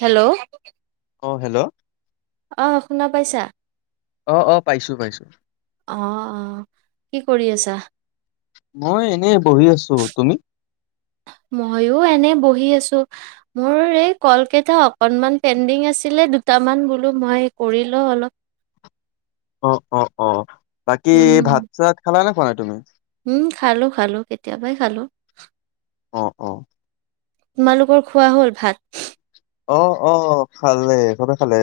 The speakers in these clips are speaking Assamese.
হেল্ল' অঁ হেল্ল' অ, শুনা পাইছা? অ, অ, পাইছো। পাইছো। অ-অ, কি কৰি আছা? মই এনে বহি আছো। তুমি? পঢ়ি আছোঁ। মোৰ এই কলকেইটা অকনমান পেডিং আছিলে। দুটামান বোলোঁ মই কৰি লও অলপ। অ-অ-অ। বাকী উম ভাত-চাত খালা নে খোৱা নাই তুমি? উম, খালোঁ-খালোঁ, কেতিয়াবাই খালোঁ। অ-অ। তোমালোকৰ খোৱা হ'ল ভাত? অ-অ, খালে। চবে খালে।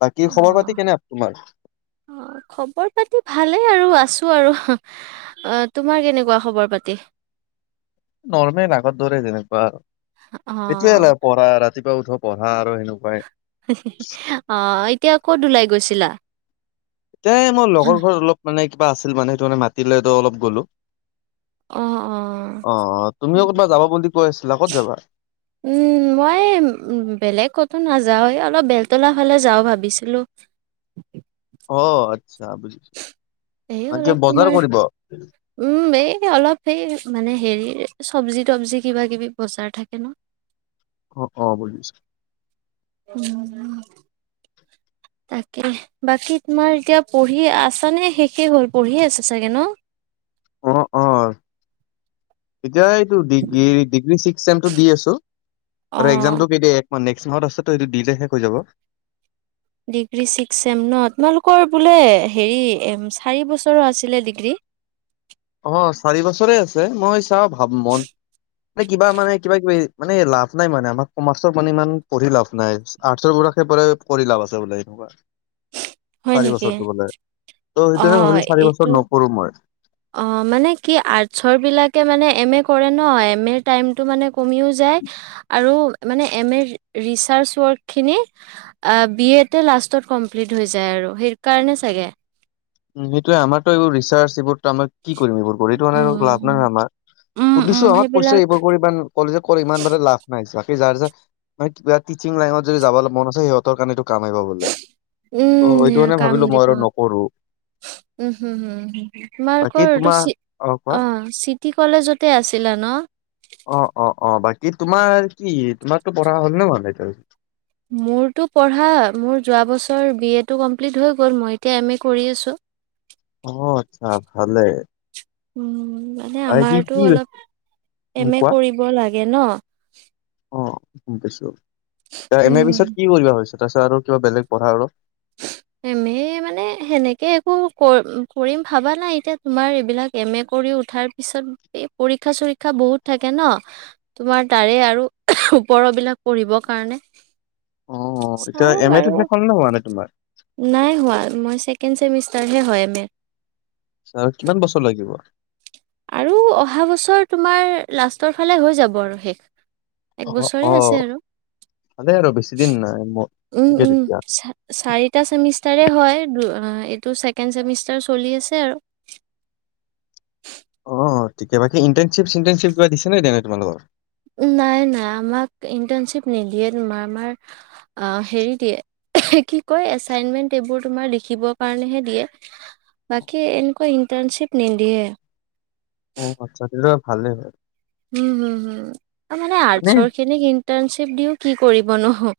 বাকী খবৰ পাতি কেনে তোমাৰ অ-অ, খবৰ পাতি ভালেই আৰু আছো। আৰু। অ তোমাৰ কেনেকুৱা খবৰ-পাতি? নৰ্মেল আগত দৰে যেনেকুৱা আৰু, অ সেইটোৱে অলপ পঢ়া ৰাতি ৰাতিপুৱা উঠো, পঢ়া আৰু সেনেকুৱাই অ এতিয়া ক'ত ওলাই গৈছিলা? তেই মই লগৰ ঘৰত অলপ মানে কিবা আছিল মানে সেইটোকাৰণে মানে মাতিলে তো অলপ গ'লো। অ অ-অ অ তুমিও কতবা যাবা বুলি কৈ আছিলা ক'ত যাবা উম, মই বেলেগ কতো নাযাওঁ। এই অলপ বেলতলা ফালে যাওঁ ভাবিছিলো। অ, আচ্ছা বুজিছো। এই বাকী অলপ বজাৰ তোমাৰ কৰিব? উম, এই অলপ সেই মানে হেৰি চব্জি তবজি কিবা কিবি বজাৰ থাকে ন? অ-অ, বুজিচো। উম। তাকে। বাকী তোমাৰ এতিয়া পঢ়ি আছানে শেষে হ'ল? পঢ়িয়ে আছে চাগে ন? অ-অ। এতিয়া এইটো ডিগ্ৰী, ডিগ্ৰী ছিক্স চেমটো দি আছো আৰু অ'। একজামতটো কে অহ, নেক্সট মাহত আছেটো। এইটো দিলে শেষ হৈ যাব। ডিগ্ৰী ছিক্স চেম ন? তোমালোকৰ বোলে হেৰি চাৰি বছৰৰ আছিলে ডিগ্ৰী? [inaudible] অহ, চাৰি বছৰে আছে। মই চাওঁ ভাব মন মানে কিবা মানে কিবা কিবি মানে লাভ নাই মানে। আমাক কমাৰ্চৰ মানে ইমান পঢ়ি লাভ নাই। আৰ্টচৰ পৰা কৰি লাভ আছে বোলে। এনেকুৱা হয় চাৰি নেকি? বছৰটো বোলে। ত' সেইটোহে অ', ভাবিলো চাৰি এইটো বছৰ নকৰো মই অ মানে কি আৰ্টচৰ বিলাকে মানে এম এ কৰে ন, এম এৰ টাইমটো মানে কমিও যায়। যায় আৰু মানে এ এম ৰ ৰিচাৰ্ছ ৱৰ্ক খিনি, এই বি এ‌তে লাচ তত কমপ্লিট হৈ যায় আৰু, সেইকাৰণে চাগে। উম সেইটোৱে। আমাৰতো এইবোৰ ৰিচাৰ্চ এইবোৰতো আমাৰ কি কৰিম, এইবোৰ কৰি? এইটো মানে লাভ নাই ন উম, আমাৰ। উম, উম, সুধিছো আমাক কৈছে সেইবিলাক এইবোৰ কৰি ইমান কলেজ ইমান বোলে লাভ নাই যাক যাৰ যাৰ মানে কিবা টিচিং লাইনত যদি যাবলে মন আছে, সিহঁতৰ কাৰণে এইটো কাম আহিব বোলে। ত সেইটো উম, কাৰণে কাম ভাবিলো মই দিব। আৰু নপৰো। উম হুম হম হ, বাকী তোমালোকৰটো তোমাৰ চি- কোৱা অ চিটি কলেজতে আছিলা ন? অ অ অ, বাকী তোমাৰ কি? তোমাৰতো পঢ়া হ'ল নে ভালেকৈ? মোৰতো পঢ়া মোৰ যোৱা বছৰ বি এ টো কমপ্লিট হৈ গল। মই এতিয়া এম এ কৰি আছো। [inaudible] অ, আচ্ছা ভালে। উম মানে আৰু কি আমাৰতো কি অলপ উম, এম এ কোৱা কৰিব লাগে ন। অ গম পাইছো। এম এ উম, পিছত কি কৰিবা ভাবিছা তাপিছত আৰু কিবা বেলেগ পঢ়া আৰু এমে মানে সেনেকে একো ক কৰিম ভাবা নাই এতিয়া তোমাৰ এইবিলাক এম এ কৰি উঠাৰ পিছত এই পৰীক্ষা চৰীক্ষা বহুত থাকে ন, তোমাৰ তাৰে আৰু ওপৰ বিলাক পঢ়িব দিবৰ কাৰণে অ এতিয়া চাও এম এ টো বাৰু শেষ হল নে নাই এনে তোমাৰ? নাই হোৱা। মই ছেকেণ্ড চেমিষ্টাৰহে হয় এম এ। চ আৰু কিমান বছৰ লাগিব। আৰু অহা বছৰ তোমাৰ লাষ্টৰ ফালে হৈ যাব আৰু শেষ। অ এক বছৰে অ আছে আৰু। ভালে আৰু বেছি দিন নাই মোৰ উম ঠিকে উম তেতিয়া চা চাৰিটা চেমিষ্টাৰে হয়, দু - অ এইটো ছেকেণ্ড চেমিষ্টাৰ চলি আছে আৰু অহ, ঠিকে বাকি ইন্তানশ্বিপ -চিন্তানশ্বিপ কিবা দিছে নে দি নাই তোমালোকৰ? নাই নাই আমাক ইণ্টাৰ্ণশ্বিপ নিদিয়ে তোমাৰ আমাৰ আ হেৰি দিয়ে। কি কয় এচাইনমেন্ট এইবোৰ তোমাৰ লিখিব কাৰণেহে দিয়ে। বাকী এনেকুৱা ইণ্টাৰ্ণশ্বিপ নিদিয়ে। অ আচ্ছা সেইটো ভালে হয়। উম হম হুম, ত মানে আৰ্টচৰ খিনিক ইন্টাৰ্ণশ্বিপ দিও কি কৰিবনো। হঅ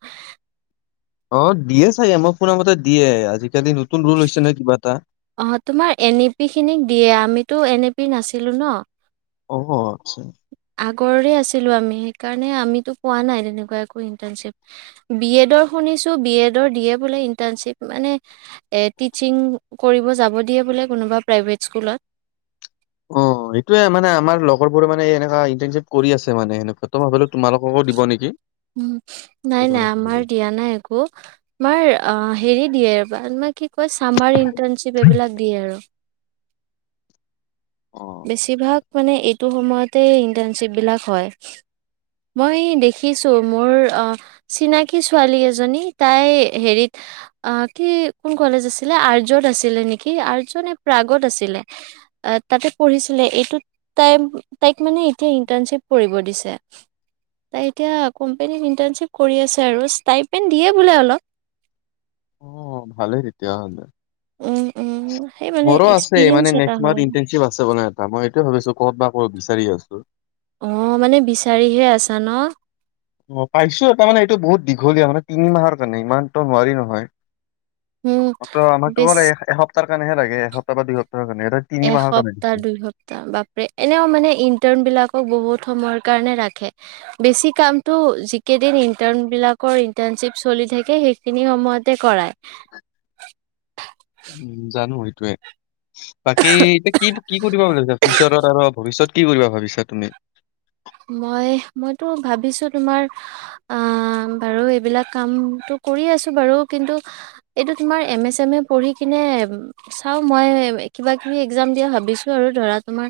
অ দিয়ে চাগে, মই শুনা মতে দিয়ে। আজিকালি নতুন ৰোল হৈছে ন কিবা এটা। অ তোমাৰ এন এ পি খিনিক দিয়ে, আমিতো এন এ পি নাছিলো ন। অ আচ্ছা। কৰি আছিলো আমি, সেই কাৰণে আমি টো পোৱা নাই, তেনেকুৱা একো ইন্টাৰ্ণচিপ। বিএডৰ খিনি নিছোঁ বি এড ৰ দিয়ে বোলে ইন্টাৰ্নিচিপ মানে এ তিচিং কৰিব‌ যাব দিয়ে বোলে। কোনোবা প্ৰাইভেট স্কুলত। অ সেইটোয়ে মানে আমাৰ লগৰবোৰে মানে এনকা ইণ্টাৰ্ণশ্বিপ কৰি আছে মানে সেনকা ত ভাবিলো তোমালোককো দিব নিক। উম নাই নাই আমাৰ দিয়া নাই একো, আমাৰ আ হেৰি দিয়ে ম না কি কয় চামাৰ ইটাৰ্নশ্বিপ এইবিলাক দিয়ে আৰু অ বেছিভাগ মানে এইটো সময়তে ইন্টাৰ্ণশ্বিপবিলাক হয়। মই দেখিছো মোৰ অ চিনাকী ছোৱালী এজনী তাই হেৰিত, অ কি কোন কলেজ আছিলে, আৰ্যত আছিলে নিকি আৰ্য নে প্ৰাগত আছিলে? তাতে পঢ়িছিলে। এইটোত তাই তাইক মানে এতিয়া ইন্টাৰ্ণশ্বিপ কৰিব দিছে। তাই এতিয়া কোম্পনীক ইণ্টাৰ্ণশ্বিপ কৰি আছে আৰু ষ্টাই পেন দিয়ে বোলে অলপ। অ ভালেই তেতিয়া হ'লে। উম, উম, সেই মানে মোৰো আছে এক্সপিৰিয়েঞ্চ মানে এটা নেস্ক হয়। মাহত ইন্টাৰ্ণশ্বিপ আছে মানে এটা। মই হেটোৱে ভাবিছো ক'ত বা ক'ত বিচাৰি আছো। অ মানে বিচাৰিহে আছা ন অ পাইছো তাৰমানে এইটো বহুত দীঘলীয়া মানে তিনি মাহৰ কাৰণে ইমান তো নোৱাৰি নহয়। উম, আমাক ত আমাক ত বেছ মান এসপ্তাহ কাৰণেহে লাগে, এসপ্তাহ বা দু সপ্তাহ। এসপ্তাহ, দুই সপ্তাহ বাপৰে এনেও মানে ইন্টাৰণ বিলাকৰ বহুত থুমৰ কাৰণে ৰাখে। বেছি কামটো যিকেইদিন ইন্টাৰ্ণবিলাকৰ ইন্টাৰ্ণশ্বিপ চলি - চলি থাকে সেইখিনি সময়তে কৰাই। [unintelligible] টোৱে বাকী এতিয়া কি কি কৰিব বুলিছা ফিউচাৰত আৰু ভৱিষ্যত কি কৰিবা ভাবিছা তুমি? মই মইতো ভাবিছো তোমাৰ আ বাৰু এইবিলাক কাম টো- কৰি আছো বাৰু কিন্তু এইটো তোমাৰ এম এছ এম এ পঢ়ি কিনে চাও মই কিবা কিবি একজাম দিয়া ভাবিছো আৰু ধৰা তোমাৰ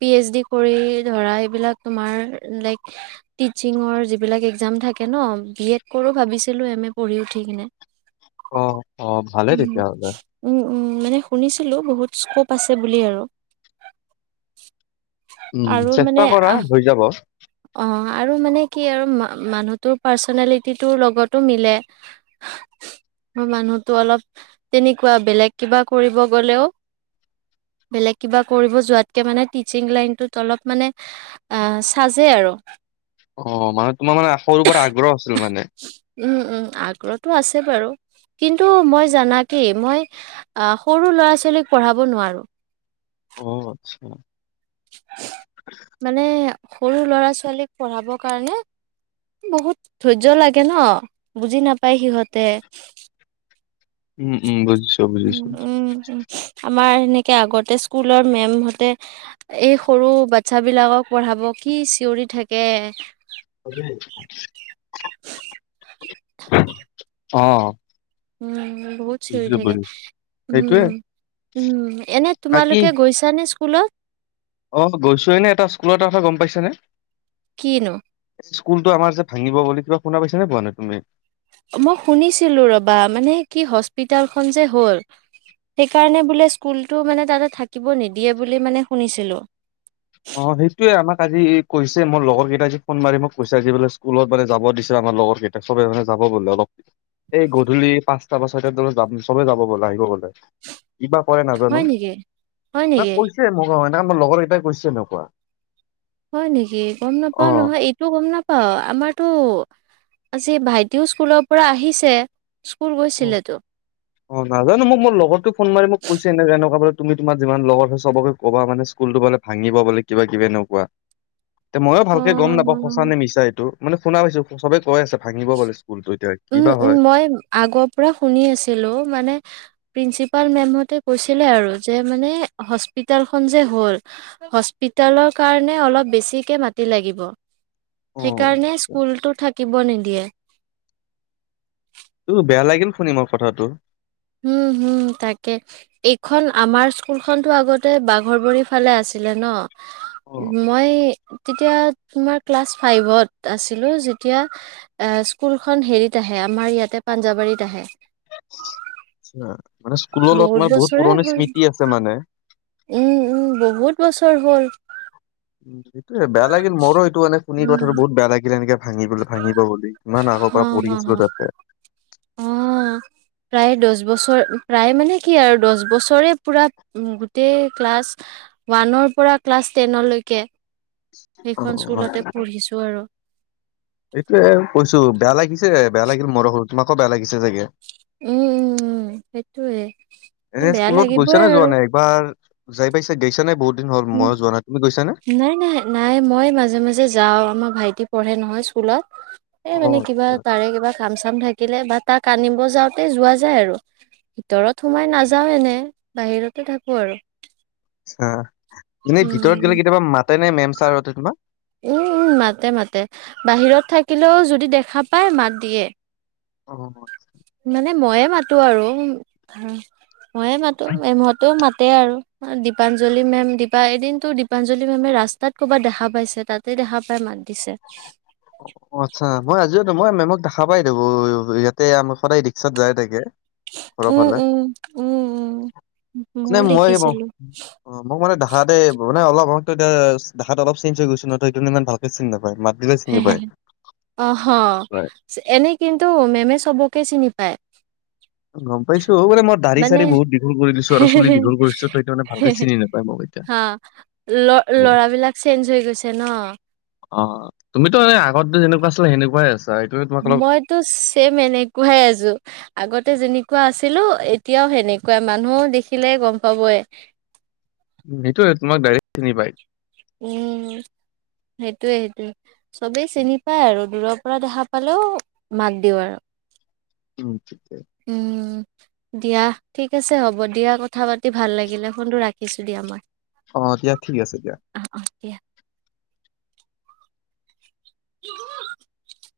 পি এইচ ডি কৰি ধৰা এইবিলাক তোমাৰ লাইক টিচিঙৰ যিবিলাক এক্সাম থাকে ন, বি এড কৰো ভাবিছিলো এম - আমি পঢ়ি উঠি কিনে অ অ ভালে উম- তেতিয়াহ'লে উম - উম মানে শুনিছিলো বহুত স্কোপ আছে বুলি আৰু। উম আৰু মানে চেষ্টা কৰা আহ হৈ যাব। অ আৰু মানে কি আৰু মানুহটোৰ পাৰ্চনেলিটিটোৰ লগতো মিলে। ম মানুহতো অলপ তেনেকুৱা বেলেগ কিবা কৰিব গ'লেও বেলেগ কিবা কৰিব যোৱাতকে মানে তিছিং লাইনটোত অলপ মানে অ, আজে আৰু অ, মানে তোমাৰ মানে আখৰ ওপৰত আগ্ৰহ আছিল মানে? উম -উম আগ্ৰহটো আছে বাৰু। কিন্তু মই জানা কি, মই সৰু ল'ৰা ছোৱালীক পঢ়াব নোৱাৰো। [inaudible] অ আচ্ছা। মানে সৰু লৰা ছোৱালীক পঢ়াবৰ কাৰণে, বহুত ধৈৰ্য লাগে ন, বুজি নাপায় সিহঁতে। উম উম বুজো, উ উম আমাৰ সনে - আগতে স্কুলৰ মেমহতে এই সৰু বাচ্ছা বিলাকক পঢ়াব, কি চিঞৰি। থাকে। [inaudible] [unintelligible] অ উম বহুত চিৰি বুজিছো থাকে বুজিছো উম সেইটোয়ে উম এনে বাকী তোমালোকে গৈছা নে শুল অ গৈছোৱে নে এটা স্কুলৰ এটা কথা গম পাইছা নে কিনো স্কুলতটো আমাৰ যে ভাঙিব বুলি কিবা শুনা পাইছ নে পোৱা নাই তুমি মই শুনিছিলো ৰবা মানে কি হস্পিতেলখন যে হ'ল সেইকাৰণে বোলে স্কুলটো মানে তাতে থাকিব নিদিয়ে বুলি মানে শুনিছিলোঁ অ সেইটোয়ে আমাক আজি কৈছে মোৰ লগৰ কেইটাই আজি ফোন মাৰি মোক কৈছে আজি বুলে স্কুলত মানে যাব দিছে তোমাৰ লগৰ কেইটাক সবে জানে যাব বোলে অলপ এই গধূলি পাঁচটা বা ছয়িটা বত যাম চবে যাব বলে আহিব গলে কিবা কৰে নাজানো হয় নেকি? হয় নেকি? কৈছে মে আমাৰ লগৰ কেইটাই কৈছে এনেকুৱা হয় নেকি গম অ নাপাওঁ নহয় এইটো গম নাপাওঁ আমাৰতো আজি ভাইটিও স্কুলৰ পৰা আহিছে স্কুল অ গৈছিলেতো। অ নাজানো মোক মোৰ লগতো ফোন মাৰি মোক কৈছে এনে এনেকুৱা তুমি তোমাৰ যিমান লগত হয় সবকে ক'বা মানে স্কুলটো বোলে ভাঙিব বোলে কিবা কিবি এনেকুৱা তে ময়ো অ', ভালকে গম নাপাওঁ সঁচ নে মিছা এইটো মানে শুনা পাইছো চবে কৈ আছে ভাঙিব পিছো উম উম মই আগৰ পুৰা শুনি আছিলো মানে প্ৰিন্সিপাল মেমহতে কৈছিলে আৰু যে মানে হস্পিতালখন যে হ'ল হস্পিতেলৰ কাৰণে অলপ বেছিকে মাতি লাগিব অ সেইকাৰণে স্কুলটো থাকিব নিদিয়ে ত বেয়া লাগিল শুনি মই কথাটো হম হম তাকে এইখন আমাৰ স্কুলখনতো আগতে বাঘৰ বাৰী ফালে আছিল ছিলে ন অ', মই তেতিয়া তোমাৰ ক্লাছ ফাইভত আছিলো যেতিয়া স্কুলখন হেৰিত আহে আমাৰ ইয়াতে পাঞ্জাবাৰীত আহে আ মানে স্কুলৰ লগত মই বহুত বছৰে পুৰণি হ'ল স্মৃতি আছে মানে। উম উম বহুত বছৰ হ'ল। উম এইটোয়ে বেয়া লাগিল মোৰো এইটো মানে শুনি কথাটো উম বহুত বেয়া লাগিল এনেকে ভাঙিব ভাঙিব বুলি কিমান হ আগৰ পৰা হ পঢ়ি আছিলো হ তাতে অ প্ৰায় দহ বছৰ প্ৰায় মানে কি আৰু দহ বছৰে পুৰা গোটেই ক্লাছ ৱানৰ পৰা ক্লাছ টেন লৈকে অ'। সেইখন অ, স্কুলতে পঢ়িছো আৰু এইটোয়ে কৈছো বেয়া লাগিছে বেয়া লাগিল মোৰ সৰু তোমাকো বেয়া লাগিল চে চাগে উম উম উম সেইটোয়ে এনে বেয়া স্কুলত গৈছ লাগিবই নে যোৱা আৰু নাই এবাৰ যাই পাইছে গাইছ নাই বহুত দিন হ'ল ময়ো যোৱা নাই তুমি গৈছা নে? নাই নাই নাই মই মাজে মাজে যাও আমাৰ ভাইটি পঢ়ে ন নহয় স্কুলত এই মানে অ', কিবা আচ্ছা তাৰে কিবা কাম চাম থাকিলে ব তাক আনিব যাওঁতে যোৱা যায় আৰু ভিতৰত সোমাই নাযাওঁ এনে বাহিৰতে থাকো আৰু হ এনে ভিতৰত গ'লে উম কেতিয়াবা মাতে নে মেম চাৰ হতে তোমাক উম উম মাতে মাতে বাহিৰত থাকিলেও যদি দেখা পায় মাত দিয়ে অ মানে ময়ে মাতো আৰু ময়ে মাতো এ মেমহতেও মাতে তে আৰু দীপাঞ্জলি মেম দপা এদিনতো দীপাঞ্জলি মেমে ৰাস্তাত ক'ৰবাত দেখা পাইছে তাতে দেখা পাই মাত দিছে অ', আচ্ছা মই আজিও মই মেমক দেখা পাই দো ইয়াতে আ সদায় ৰিক্সাত যায় থাকে। ঘৰৰ উম ফালে। উম উম উম মানে ময়ো মই দেখিছিলো মোক মানে ধাৰাতে মানে অলপ এতিয়া দেখাত অলপ চে্জ হৈ গৈছিল ন ত সেই ইমান ভালে চিনি নাপায় মাত দিলে চিনি পায়। অ হ হয়। এনে কিন্তু মেমে চবকে চিনি পায়। গম পাইছোঁ অ মানে ম দাঢ়ি- মানে চাৰি বহুতদীঘল কৰি দিছোঁ আৰু চুলি দীঘ কৰিছোঁ তই সেইটো মানে ভালকে চিনি নাপাই মোক এতিয়া। হা ল হয়। ল'ৰাবিলাক চেঞ্জ হৈ গৈছে ন। অ তুমি ত এনে আগত যেনেকুৱা আছিলা সনেকুৱাই আছা এইটোৱে তোমাক অলপ মইতো চেম এনেকুৱাই আছো আগতে যেন নে কুৱা আছিলো এতিয়াও সেনেকুৱা মানুহে দেখিলে গম পাবই সেইতোৱে তোমাক ডাইৰেক্ট চিনি পায় উম সেইটোয়ে সেইটোয়ে চবেই চিনি পায় আৰু দূৰৰ পৰা দেখা পালেও মাত দিওঁ আৰু উ উম দিয়া ঠিক আছে হ'ব দিয়া কথা পাতি ভাল লাগিলে ফোনটো ৰাখিছো দিয়া মই অ দিয়া, ঠিক আছে দিয়া। অ', অ', দিয়া [unintelligible]